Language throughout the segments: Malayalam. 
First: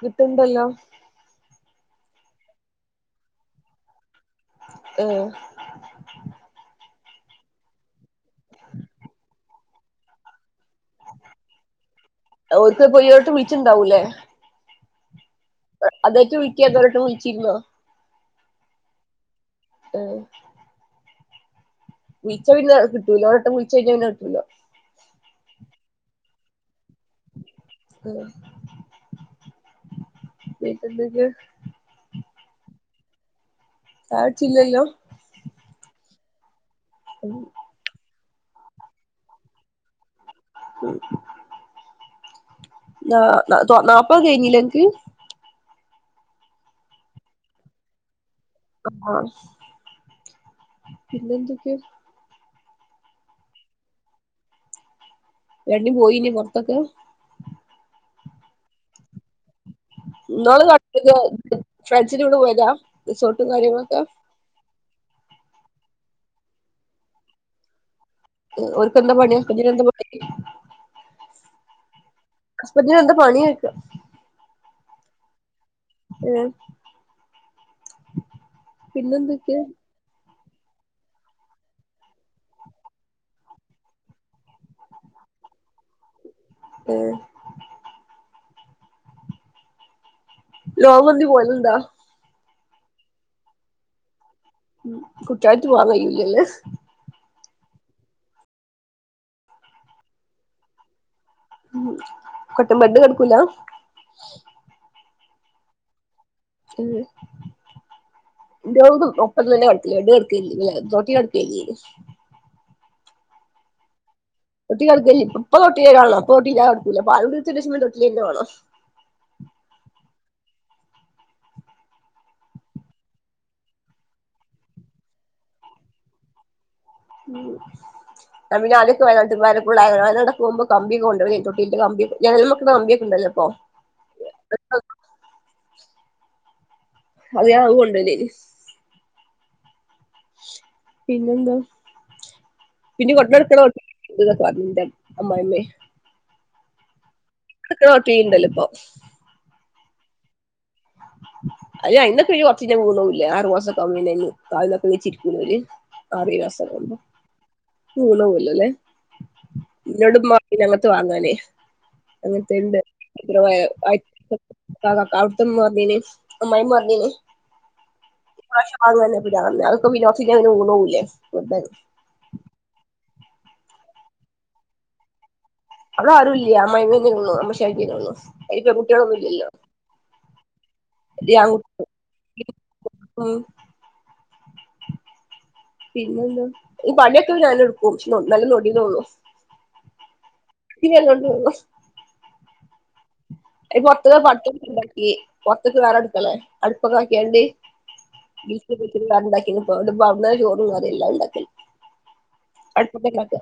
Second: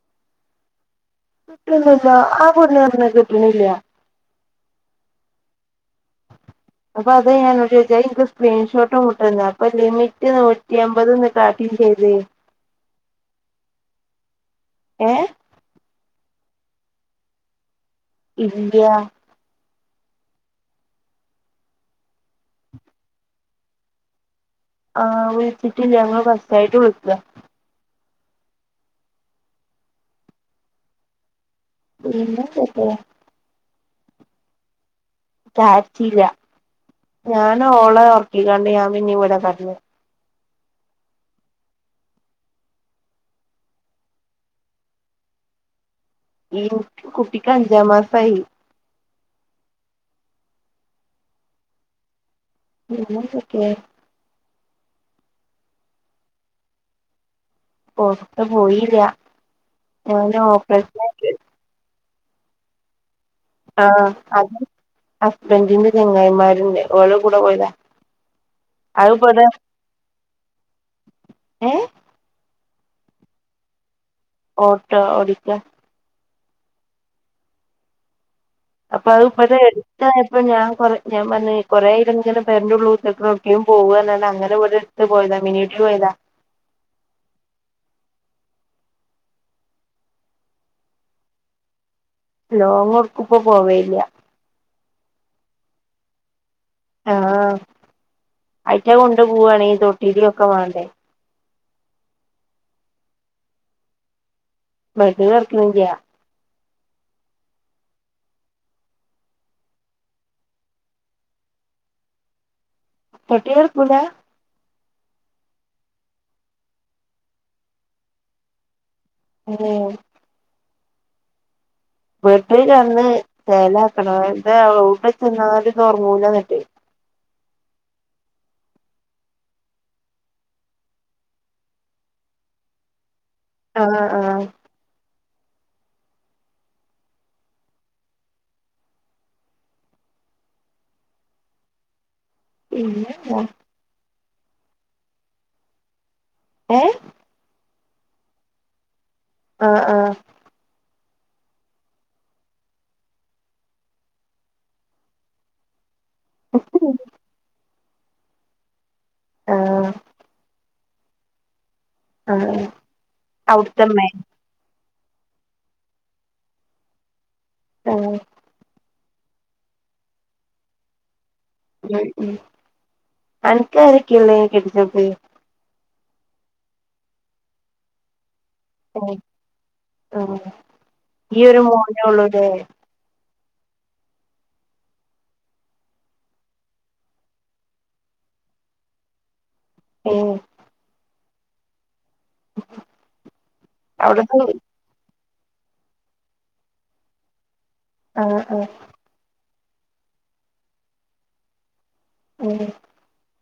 കിട്ടുണ്ടല്ലോ കിട്ടുണ്ടല്ലോ ആ പെണ്ണ് പറഞ്ഞു കിട്ട്ണില്ലന്ന് ഏഹ് അപ്പൊ അന്തേ ഞാൻ അനോട്ട് ചോയിച്ചെ നിനിക്ക് സ്ക്രീൻഷോട്ട് കവിടന്നു അപ്പൊ ലിമിറ്റ് നൂറ്റി അമ്പത്ന്ന് കാട്ടീ ചെയ്ത് ഓര്ക്ക് പോയിയോട്ട് വിച്ചുണ്ടാവൂല്ലേ ഏഹ് അതായിട്ട് വിളിക്കാഅതോരുട്ടംവിളിച്ചിരുന്നോ ഇല്ല ആഹ വിളിച്ച പിന്ന കിട്ടുല്ലോ ഒട്ടംവിളിച്ച കഴിഞ്ഞ പിന്നെ കിട്ടല്ല ആഹ് വിളിച്ചിട്ടില്ല ഞങ്ങള് ഫസ്റ്റ് ആയിട്ട് വിളിക ആഹ പിന്നെ എന്തൊക്കെ പിന്നെ എന്തൊക്കെ ചായ കുട്ടിച്ചില്ലല്ലോ ചായ ച്ചീല്ല ഞൻ ഓള ഉറക്കിക്കാണ്ട് ഞാൻ പിന്നെ ഇവിടെ കടന്നു ന്ന നാപ്പ കഴിഞ്ഞില്ല അണക്ക് ഈ കുട്ടിക്ക് അഞ്ചാം മാസമായി ആഹ് പിന്നെന്തൊക്കെ പിന്നെ എന്തൊക്കെ രണ്ട് പോയില്ലെ പോറത്ത്ക്ക് പോറത്ത് പോയില്ല ഒന് ഇന്നാള് [unintelligible] കണ്ടില്ലേ ഫ്രണ്ട്സിന്റെ കുടെ പോയതാ റിസോർട്ടും ആ കാര്യങ്ങളൊക്കെ അത് ഹസ്ബൻഡിന്റെ ച്ചെങ്ങായിമാരുണ്ട് ഓരെ കൂടെ പോയതാ ഒല്ക്ക് അത് ന്താപണി ഇവിടെ [unintelligible] ഏ ഹസ്ബന്റിന് എന്താ പണി യിക ഓട്ടോ ഓടിക്ക ഏഹ് അപ്പൊ അത് പിന്നെന്തൊക്കെ [unintelligible] [unintelligible] ഇപ്പൊ ഞാൻ കൊ ഞാൻ പറഞ്ഞു കുറെ ആയില്ലെ ങ്ങനെ പേരന്റെ ള്ളൂ കുത്ത്ർക്ണേ എവ്ട്കെങ്കില്ലും പോവാ പറഞ്ഞാണ്ട് അങ്ങനെ ഓര് പോയത മിനി ഊട്ടി പോയത ഏ ലോങ് എന്നേലും പോവല്ണ്ടൊ ലോങ് ഒട്ക്കുപ്പൊ പോവേലില്ല ഉംഹ് കുട്ട്യാളയിട്ട് പോവാൻ കയ്യൂലല്ലൊ ആഹ് അയിറ്റ കൊണ്ട് പോവാനാണെ ഈ തൊട്ടിലി ഒക്കെ മാണ്ടേ. ഉം കട്ട് ബെഡ് കെട്ക്കൂല. ബെഡ് കെട്ക്ക്ണ്ല്ല്യ. ഉം ന്റോളും ഒപ്പ ഒപ്പത്തന്നേ കെട്ക്ക ബെഡി കെട്ക്കേല്ല തോട്ടി കെടക്കേല്ലേയ്നു. തൊട്ടീ കെട്ക്കൂല. തൊട്ടി കെടക്കല്ല്യ ഇപ്പൊ തൊട്ടീലിടണം ഇപ്പൊ തൊട്ടില്ലാതെട്ക്കൂല പാലുടി നിർത്തിന്റേഷം തൊട്ടിലിന്നെ വാണം. ഓഹ്. ബെഡ് കെട്ന്ന് ചേലാക്കണം എല്ലെ യൗടെ ചെന്നാലും ഒർങ്ങൂലന്ന്ട്ട്. ഉം [unintelligible] പോകുമ്പോ കമ്പി കൊണ്ടോവേനി തൊട്ടിന്റെ കമ്പി ഒക്കെ. ജനൽമ വെക്ക്ണ കമ്പിയൊക്ക ഉണ്ടല്ലോ പ്പോ. ആഹ് ആഹ്. ആദ്യം അത് കൊണ്ടേയീല്ലേനി. പിന്നെന്താ? പിന്നെ പിന്നെന്താ കൊണ്ടട്ക്കണം. [unintelligible] അമ്മായിമ്മെ. ഏഹ്. [unintelligible] തോട്ടീ ണ്ടല്ലൊ ഇപ്പൊ. ആഹ് ആഹ്. അയ്ന് അയ്ന്നൊക്കെ കൊറച്ച് കഴിഞ്ഞാ വൂണോവൂലേആറു മാസക്കാവുന്നന്നെ കാലും താത്തി നീച്ചിരിക്കൂലേ ഓൽ. ആറേഴ് മാസാവുമ്പോ വീണോവല്ലൊലേ. ആഹ് ഇന്നോട്മ്മ ർഞ്ഞീനി അങ്ങത്ത് വാങ്ങാനേ. ആഹ് അങ്ങൻതന്നെ. അവ്ട്ത്തമ്മേ [unintelligible] കാ കാ കാ അവിട്ത്തെ മ്മ ർഞ്ഞീനി അമ്മായിമ്മ പർഞ്ഞീനി ആഹ് ഈ മാസം വാങ്ങാന്ന്. [unintelligible] വെർതേണ്. ഉം അൻക്കാരൊക്കെള്ളെ കെട്ടിച്ചോട്ത്ത്. അവിടെ ആരും ഇല്ല്യ അമ്മയിമ്മേനൊള്ളു അമ്മശാങ്കേ നൊള്ളു. അയ്ന് പെൺകുട്ട്യാളൊന്നും ഇല്ലല്ലോ. ആഹ് [inaudible] ഈ ഒരു മോനേ ഉള്ളൂല്ലേ ഉം പിന്നെന്താ പണിയൊക്കെ ഞാനെന്നെ എടുക്കും നല്ലം നൊടിന്നൊള്ളു. ഉം [unintelligible] [unintelligible] ഒരട്ക്കള അവിടക്ക് പൊർത്ത്ക്ക്ണ്ടാക്കി പൊർത്ത്ക്ക് വേറെ അടുക്കളേ അടുപ്പൊക്കെ ആക്കിയണ്ട്. ആഹ് ആഹ് [unintelligible] വേറണ്ടാക്കീക്ക്ണ് പ്പോ ന്ന്ട്ട്പ്പോ അവിട്ന്നന്നെ ചോറുംക്കറിം എല്ലാംണ്ടാക്കല്. ഉം പിന്നല്ലാതെ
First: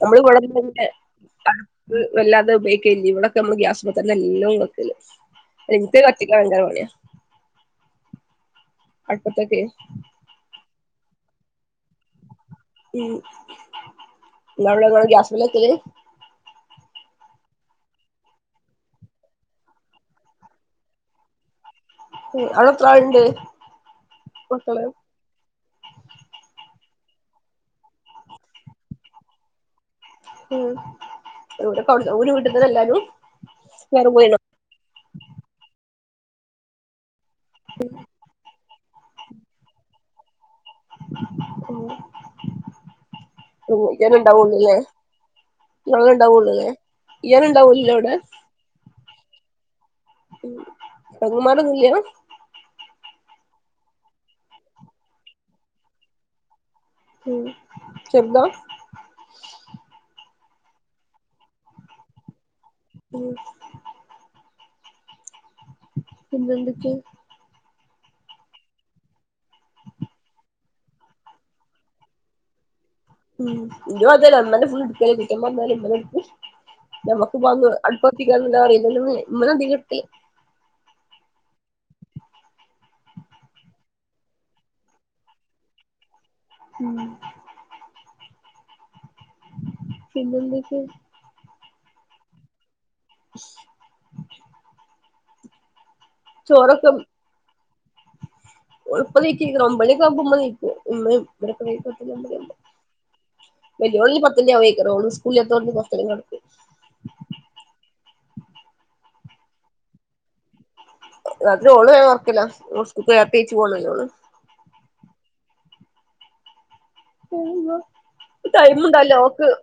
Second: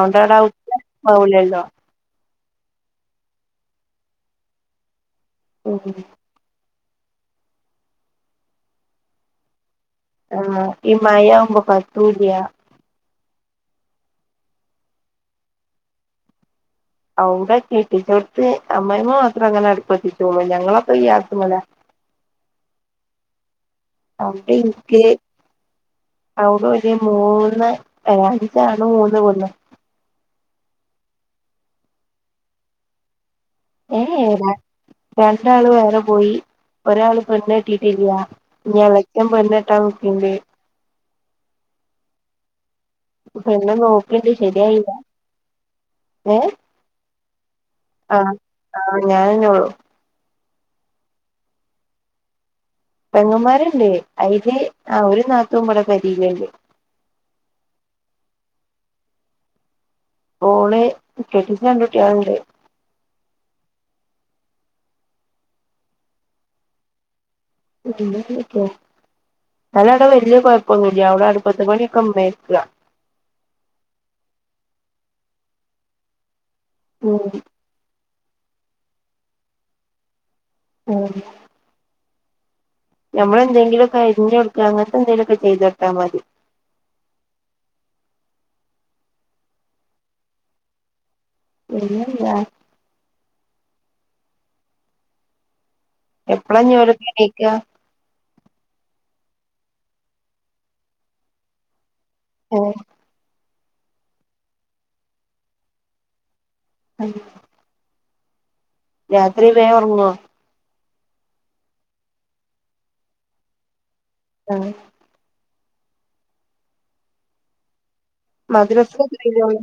നമ്മള് [unintelligible] ആ. ഔലല്ലോ വല്ലാതെ ഉപയോഗിക്കല്ല്യ ഇവിടൊക്കെ നമ്മ ഗ്യാസ് മത്തന്നെ ല്ലുംവെക്കൽ ഉം എൻത് ത്തിക്കാൻ ഭയങ്കര പണിയാ. അടുപ്പത്തൊക്കെ. ആഹ് ഈ മയാവുമ്പോ കത്തൂല്ല്യ. ഉംഹ് ഇങ്ങൾ ഇങ്ങളൊടെ ഗ്യാസ്മലാ വെക്കല്. ഔടെ കെട്ടിച്ചോട്ത്ത് അമ്മായമ്മ മാത്രം അങ്ങനെ അടുപ്പത്തിച്ചൊള്ളു ഞങ്ങളൊക്കെ ഗ്യാസ്മല. ഏഹ് അവിടെ എത്രാൾണ്ട്? ഔടെ ഇൻക്ക്. അവിടെ ഒരു മൂന്ന് അല്ല അഞ്ച് ആണും മൂന്ന് പെണ്ണും. ഉം ഓലക്ക ഔ ഒരു വീട്ട്ത്തന്നെ അല്ലാരും. ഏ ഏയ് രണ്ടാൾ വേറെ പോയി ഒരാള് പെണ്ണെട്ടീട്ടില്ല. ഞ്ഞി എളച്ചൻ പെണ്ണെട്ടാൻ നിക്ക്ണ്ട്. പെണ്ണ് ഓ ഉം ജെനെ നോക്ക്ണ്ട് ണ്ടാവൊള്ളുലെ ശരിയായില്ല ഇങ്ങളെ ണ്ടാവോള്ളു ലെ യേനെ ണ്ടാവൊള്ളു ആഹ ആ ഞാനേന്നൊള്ളു ഉ അങ്ങമാറൊന്നില്ലോ പെങ്ങന്മാര്ണ്ട് അയ്ല് ആ ഒരു നാത്തൂൻവടെ പെരീല്ണ്ട് ഉം ചെർതാ ഓള് കെട്ടിച്ച രണ്ട് കുട്ടികൾ ഒണ്ട് ഉം പിന്നെന്തൊക്കെ ഓല അവ്ടെ വല്യ കുഴപ്പൊന്നുംല്ല അവിടെ അടു പത്ത് മണിയൊക്കെ ഉമ്മേട്ക്ക ഉ ഇനി അാല അമ്മനെ ഫു എടുക്ക കിട്ട വന്നാലും ഇങ്ങനെ എടുക്ക ഉം നമ്മക്ക് അടുപ്പത്തിക്കാല്ല അല്ലന്ന് ഇമ്മനതി കിട്ടി ഉം നമ്മളെന്തെങ്കിലുംക്കെ അരിഞ്ഞഞ് കൊടുക്കുക അങ്ങനത്തെ എന്തെങ്കലുംൊക്കെ ചെയ്ത് കൊടുത്താൽ മതി ഉം പിന്നെന്തൊക്കെ പിന്നെന്താ [unintelligible] എപ്പളാ ഞ്ഞി ചോറൊക്കെ ഓലൊക്കെ എണീക്ക ഓള് പ്പ നീക്കെയ് ക്കരം ഒമ്പണിക്കെ ആവുമ്പ ഉമ്മ നീക്കും ഉമ്മയും ഇവരൊക്കെ നീക്കും അപ്പ [unintelligible] ആഹ്‌ വലിയോന് ഞ്ഞി പത്തെണി ആവൂയ്‌ക്കാരം ഒന് സ്‌കൂളില്ലാത്തോണ്ട് കോർച്ചേരം കെടക്കും ആഹ് രാത്രി വേ ഒർങ്ങോ? അതിന് ഓള് വേം ഒർക്കല ഓള് സ്കൂൾക്ക് ഏർത്തീച് പോണെല്ലേ ഓള് ആഹ് ടൈമൊ മദ്രസ ടൈമുണ്ടല്ലോ എത്രയിലാ ഓക്ക്‌ ഓള്?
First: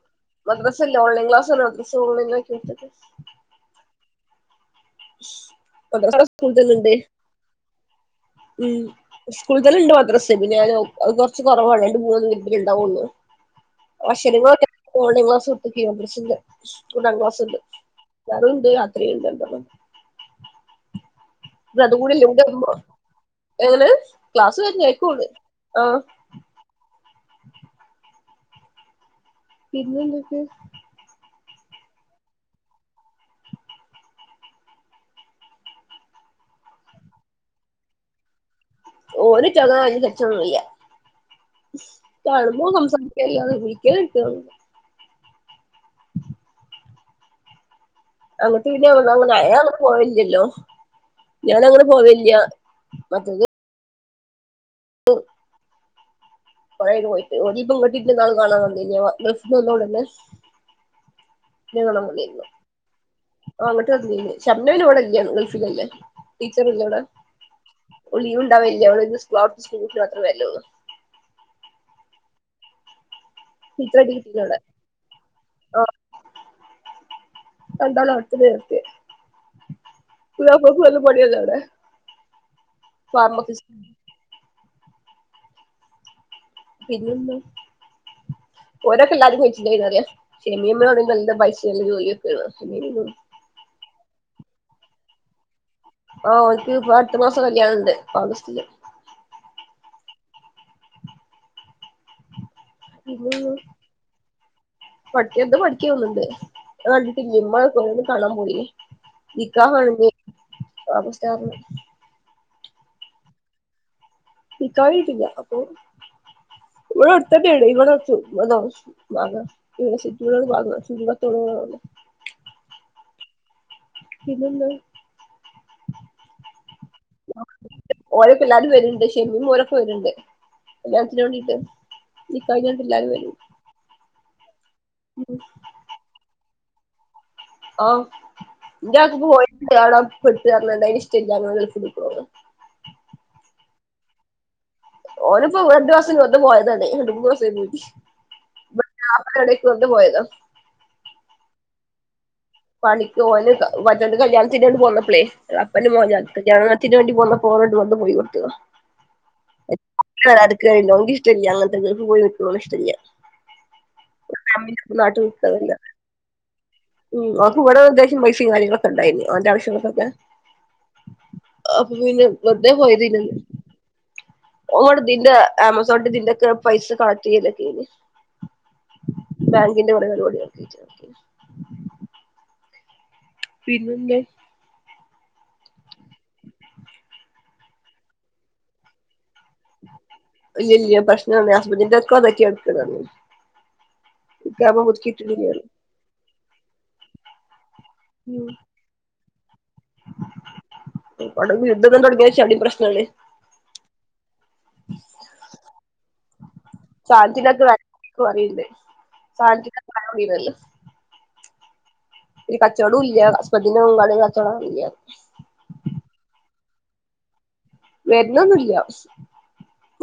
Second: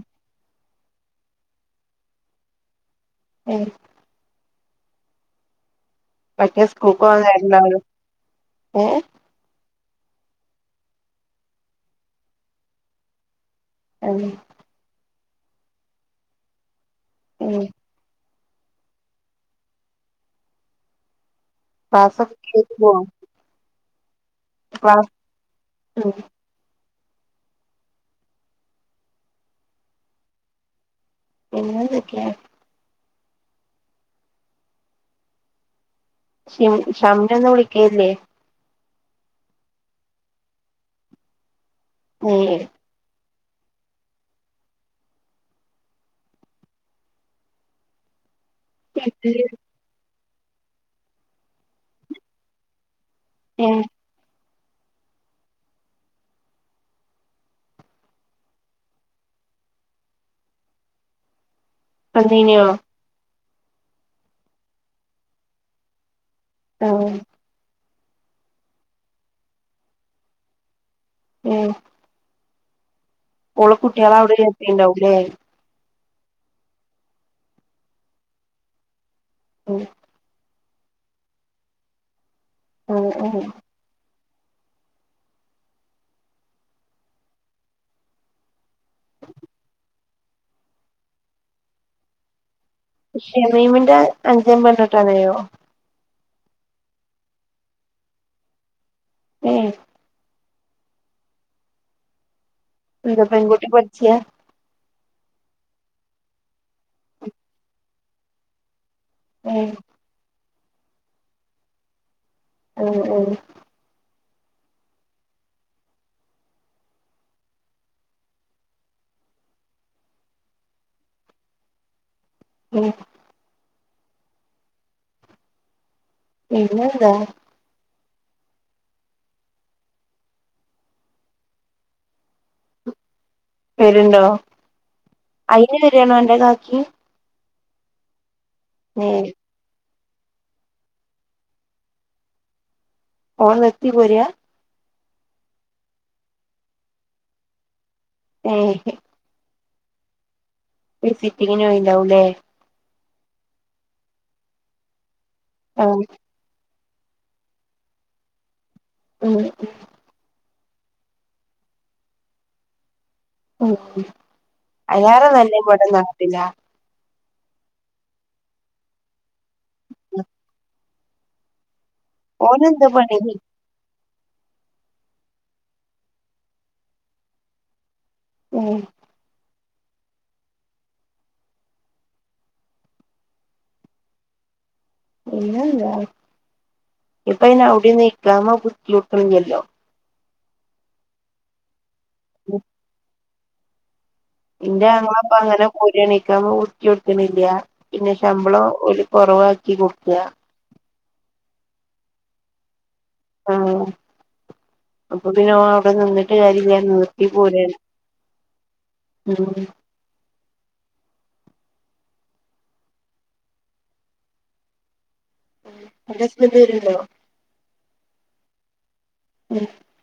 മദ്രസല്ല ഓൺലൈൻ ക്ലാസ്സണ് മദ്രസസ് ഓൺലൈിലക്കി വിട്ടത് ഉം [unintelligible] മറ്റേ സ്കൂൾക്ക് പോവാൻ നേരണ്ടാവലും ഉ സ്കൂളി തന്ന ഉണ്ട് മദ്രസ പിന്നെത് കൊറച്ച് കുറവാണ് രണ്ട് മൂന്നന്ന് മിനിറ്റ് ഉണ്ടാവള്ളു ആഹ് അക്ഷരങ്ങളൊക്കെ ഓൺ ലൈൻ ക്ലാസ് കൊട്ത്തക്കേയ് മദ്രസിന്ന് ഒന്നാം ക്ലാസ്സിന്ന് ഏഹ് പകലുണ്ട് രാത്രിണ്ട് രണ്ടെട്ടം ത് രണ്ടും കൂടി ക്ലാസ്സൊക്കെ ലുങ്കിക്കുമ്പോ കേട്ട് പോവോ ഏങ്ങെനെ ക്ലാസ് കഴിഞ്ഞ ക്ലാസ് ആക്കൂള് ആ ഉം പിന്നെ എന്തൊക്കെ പിന്നെന്തൊക്കെ ഷിം ഷംനന്നും വിളിക്കലില്ലേ? ഓന് ചുമ [unintelligible] ഏ കാണുമ്പോ സംസാ [unintelligible] [inaudible] [unintelligible] പോ വില്ലല്ലോ ഞാനങ്ങനെ പോവില്ല മത് ഏ കൊറേ അയ്ക്ക്‌ണ് പോയിട്ട് [unintelligible] ഗൾഫിന്ന് വന്ന ഓളന്നെ ന്നെ കാണാൻ വന്നീര്ന്നു വന്നീനോ അങ്ങട്ട് വന്നീന് ഷംനവിനോവിടെല്ലാണ് ഗൾഫിലല്ലേ ആ ടീച്ചറല്ലോടെ ഒള് ലീവ് ണ്ടാവലില്യ [unintelligible] മാത്രേവര്ലൊള്ളൂ ഏ ഓളെ ഇത്ര കുട്ടികളെ അവിടെ [unintelligible] എത്തിണ്ടാവൂലേ ആ രണ്ടാളെ അവ്ട്ത്തന്നെ നിർത്തിയെ ഉം പുതിയാപ്പൾക്ക് [unintelligible] പണിയല്ലേ അവ്ടെ ഒ ഓ പിന്നെന്ത് ഓരോക്കെ എല്ലാരും കഴിച്ചിലായിന്നറിയ ഷെമിമാണെങ്കില് നല്ല പൈഷ നല്ല ജോലിക്കെണ് ഷെമീമിന്റെ അഞ്ചൻ പെണ്ണട്ടാനായോ ആ ഓൽക്ക് അട്ത്ത മാസം കല്യാണണ്ട് ഓഗസ്റ്റില് ഉം എന്താ പെൺകുട്ടി പഠിച്ചയാ ഉ [unintelligible] ണ്ടിട്ടില്ല ഇമ്മാ [unintelligible] കാണാൻ പോയിനി ഏ നിക്കാഹാണങ്കി [unintelligible] ഉം ഉം നിക്കാഹ് ചെയ്‌തില്ല അപ്പൊ ഇവട അട്ത്തന്നെണ് [unintelligible] ബാങ്ങ [unintelligible] ഉഓ പിന്നെന്താ പിന്നെന്താ ഓരക്കെ എല്ലാരും വര്ണ്ട് ഷെമീമും ഓരക്കെ വര്ണ്ട് കല്യാൺത്തിന് വേണ്ടീട്ട് നിക്കാഹ് കഴിഞാണ്ട് എല്ലാരും വര് വര്ണ്ടോ അയിന് വരാണോ അന്റെ കാക്കിം. ആഹ് ഇന്റെ ഏ കാക്ക പോയി ട്ട് [unintelligible] അയിന് ഇഷ്ടല്ല [unintelligible] ഓൻ നിർത്തി പോരാ ഓന് ഇപ്പം രണ്ട് മാസം നിന്ന് പോയതല്ലേ രണ്ട് മൂന്ന് മാസായി ഏ ഹെ ആ എടയ്ക്ക് വന്ന് പോയത വിസിറ്റിങ്ങിന് പോയിണ്ടാവു ലെ പണിക്ക് ഓന് മറ്റോന്റെ കല്യാൺത്തിന്ണ്ട് പോന്നപ്പളേ ആ അപ്പനും മോ കല്യാണത്തിന് വേണ്ടി പോന്നപ്പോ [unintelligible] വന്ന് പോയി കൊട്ക്ക ഉം ആ അട്ക്കല്ല ഓൻക്ക് ഇഷ്ടല്ല അങ്ങൻത്തത് [unintelligible] ഇഷ്ടല്ല ഉം നാട്ട് അഴിലാറെ നല്ല നിക്ക്ണതല്ല ഇവടെ നാട്ടില ഉം ഓൻക്ക് ഇവടെ അത്യാവശ്യം പൈസിം കാര്യങ്ങളൊക്കെ ഇണ്ടായിനി ഓന്റെ ആവശ്യങ്ങൾക്കൊക്കെ അപ്പൊ പിന്നെ വെർതെ ഓനെന്താ പോയതേനി പണി ഓം ഇവടെ ഇതിന്റെ അമസോൺന്റെ ദിന്റെക്കെ പൈസ [unintelligible] ഉം ബാങ്കിന്റെ കൊറെ പരിപാടിയ [unintelligible] [inaudible] പിന്നന്തേ പിന്നെന്താ ഇപ്പ അയിന് അവ്‌ടിം ഇകാമ പുതുക്കിയവ്ട്ക്ക്‌ണില്ലല്ലോ ഇല്ല ഇല്ല പ്രശ്നം ഹസ്ബൻഡ്ന്റെ ഒക്കെ [unintelligible] ഇന്റെ മോളപ്പ അങ്ങനെ പോയി ട്ട് ഇകാമ പുതുക്കി കൊട്ക്ക്‌ണില്ല്യ പിന്നെ ശമ്പളം ഓല് കൊറവാക്കി കൊട്ക്ക [unintelligible] യുദ്ധം [unintelligible] ആഹ് അപ്പൊ പിന്നെ ഓൻ അവ്ടെ നിന്നിട്ട് കാര്യല്ല്യ നിർത്തി പോരാണ് ക്വറീണ്ട് ഉം [unintelligible] കച്ചോടും ഇല്ല ഹസ്ബന്റിന് [unintelligible] കച്ചോടം ഇല്ല ഉം അന്റെ ഹസ്ബന്റ് വെർണ്ടോ വെർനൊന്നുല്ല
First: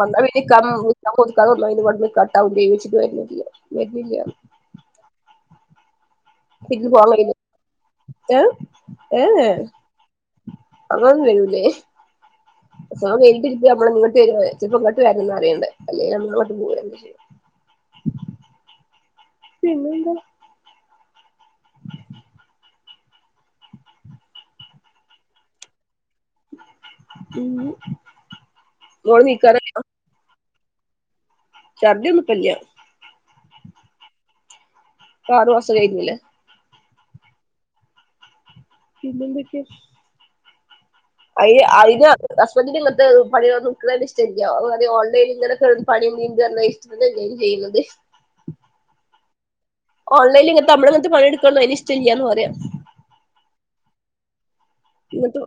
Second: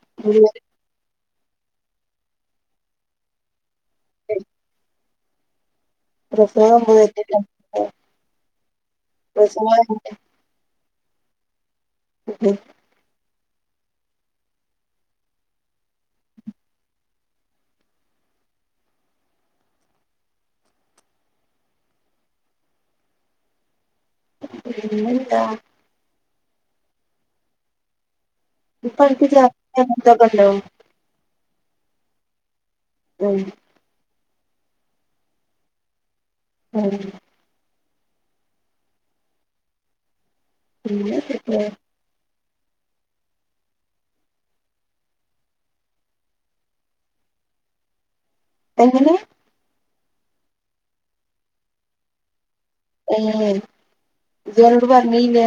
വന്നാ പിന്നെ ഇക്കാമ പു ഇക്കാമ പുത്ക്കാതെ വന്നാ പിന്നെ ഇവട്ന്ന് കട്ടാവും ചെയ്യച്ചിട്ട് വെർന്നില്ല വെർന്നില്ലാന്ന് പ്രസവം [unintelligible] പോവാൻ പോയിട്ട് കയ്യൂല ഏ ഏഏ പ്രസവം അങ്ങ [unintelligible] വെരൂല്ലേ [inaudible] സ വൽത് ഇപ്പ നമ്മടെ ഇങ്ങോട്ട് വെരോ ചെൽപ്പോ ഇങ്ങട്ട് വെർണന്ന് പറിണ്ട്. അല്ലേലും [unintelligible] പിന്നെന്താ പിന്നെന്താ പിന്നെ ഇപ്പൻക്ക് ഛർദിയോ അങ്ങൻത്തൊക്കെണ്ടോ? ചർദ്ദിഒന്നും ഇപ്പല്ലിയ ആഹ് ആറു മാസൊക്കെ കയിഞ്ഞിലേ ഉം പിന്നെന്തെക്കെ പിന്നെ അയ്ൻ അയ്നോ ഹസ്ബന്റിന് ഇങ്ങൻത്തെ പണിയൊ ന്നും ഇടക്ക്ണെന്നെ ഇഷ്ടല്ല. അതറിം ഓൺലൈനി ഇങ്ങനൊക്കെ പണി [unintelligible] അതല്ലേ നീ ചെയ്യ്ണത് എങ്ങനേ ഓൺലൈൽ ഇങ്ങൻത്തെ നമ്മളിങ്ങൻത്തെ പണിട്ക്ക്ണെതൊന്നും അയ്നിഷ്ടല്ലാന്ന് പറിയാ ഏ ഇജോനോട് പർനീല്ല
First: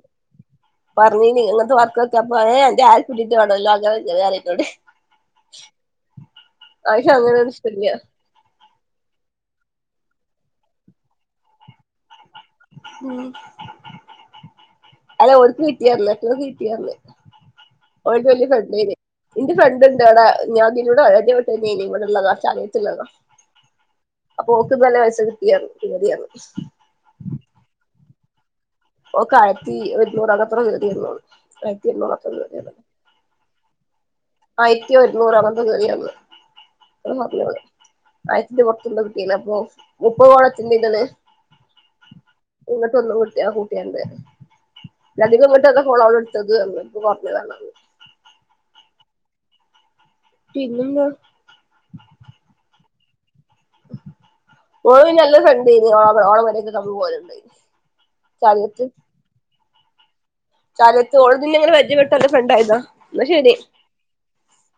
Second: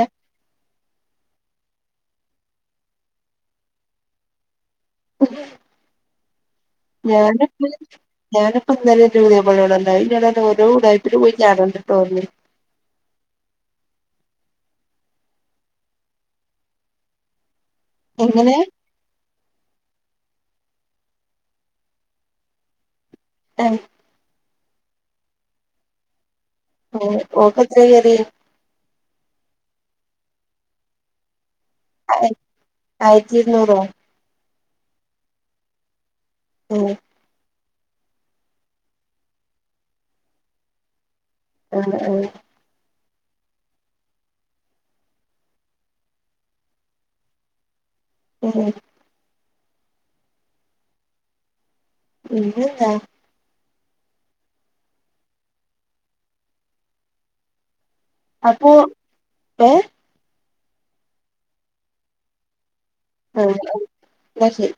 പർഞ്ഞീനി ഇങ്ങൻത്തെ വർകൊക്കെ അപ്പൊ ഏ അന്റെ [unintelligible] വേണല്ലോ [unintelligible] അയ്ക്ക അങ്ങനെന്നും ഇഷ്ടല്ല ഞാനിപ്പന്നലന്റ പുതിയാപ്പൾ നോടർഞ്ഞു. [unintelligible] ഓരോ ഉടായ്പില് പോയി ചാടണ്ടട്ടോപർഞ്ഞ് ഉം അല്ല ഓൽക്ക് കിട്ടിയർന്ന് [unintelligible] കിട്ടിയർന്ന് ഓൽത് വലിയ എങ്ങനെ സംഖ്യ ഏനി എന്റെ ഫ്രണ്ട്ണ്ട് അവ്ടെ ഞാ ഇതിലൂടെ പരിജയപ്പെട്ടതനേനി ഇവിടെള്ളതാ ചാലിയത്തുള്ളതാ ഏഹ് അപ്പൊ ഓക്ക് ഇന്നലെ പൈസ കിട്ടിയർഞ്ഞു കേറി പർഞ്ഞു ഉം ഓക്കെത്രെ കേറിയേ ഓക്കെ ആയിരത്തി ഒരുന്നൂറ് അവ്ടോ എത്രോ കേറി പർന്നൂ ഓള് ആയിരത്തി എണ്ണൂറ് എത്രാ കേറി പർഞ്ഞു. ആയിരത്തി ഇരുനൂറോ? ആയിരത്തി ഒരുന്നൂറോ അങ്ങനെന്തോ കേറിയർന്ന് ഉം എന്ന് പർഞ്ഞോള് ആയിർത്തിന്റെ പൊർത്തെന്തോ കിട്ടീണ് അപ്പൊ മുപ്പത് [unintelligible] ആഹ് ആഹ് ഇങ്ങോട്ട ഒന്ന് കിട്ടയ [unintelligible] അധികം ഇങ്ങട്ട് വെർന ഫോണാട്ത്തത് പർഞ്ഞ് [unintelligible] ഏ പിന്നെന്താ പിന്നെന്താ ഓൾ നല്ല ഫ്രണ്ടേനി ഓ ഓളെ പെരേകൊക്കെ ഞമ്മള് പോല്ണ്ടേനി അപ്പോ ഏ [unintelligible] ഓള്ഇന്നങ്ങനെ പരിജയപ്പെട്ട് ഫ്രണ്ടായതാ ആഹ് ഇന്നാ ശെരി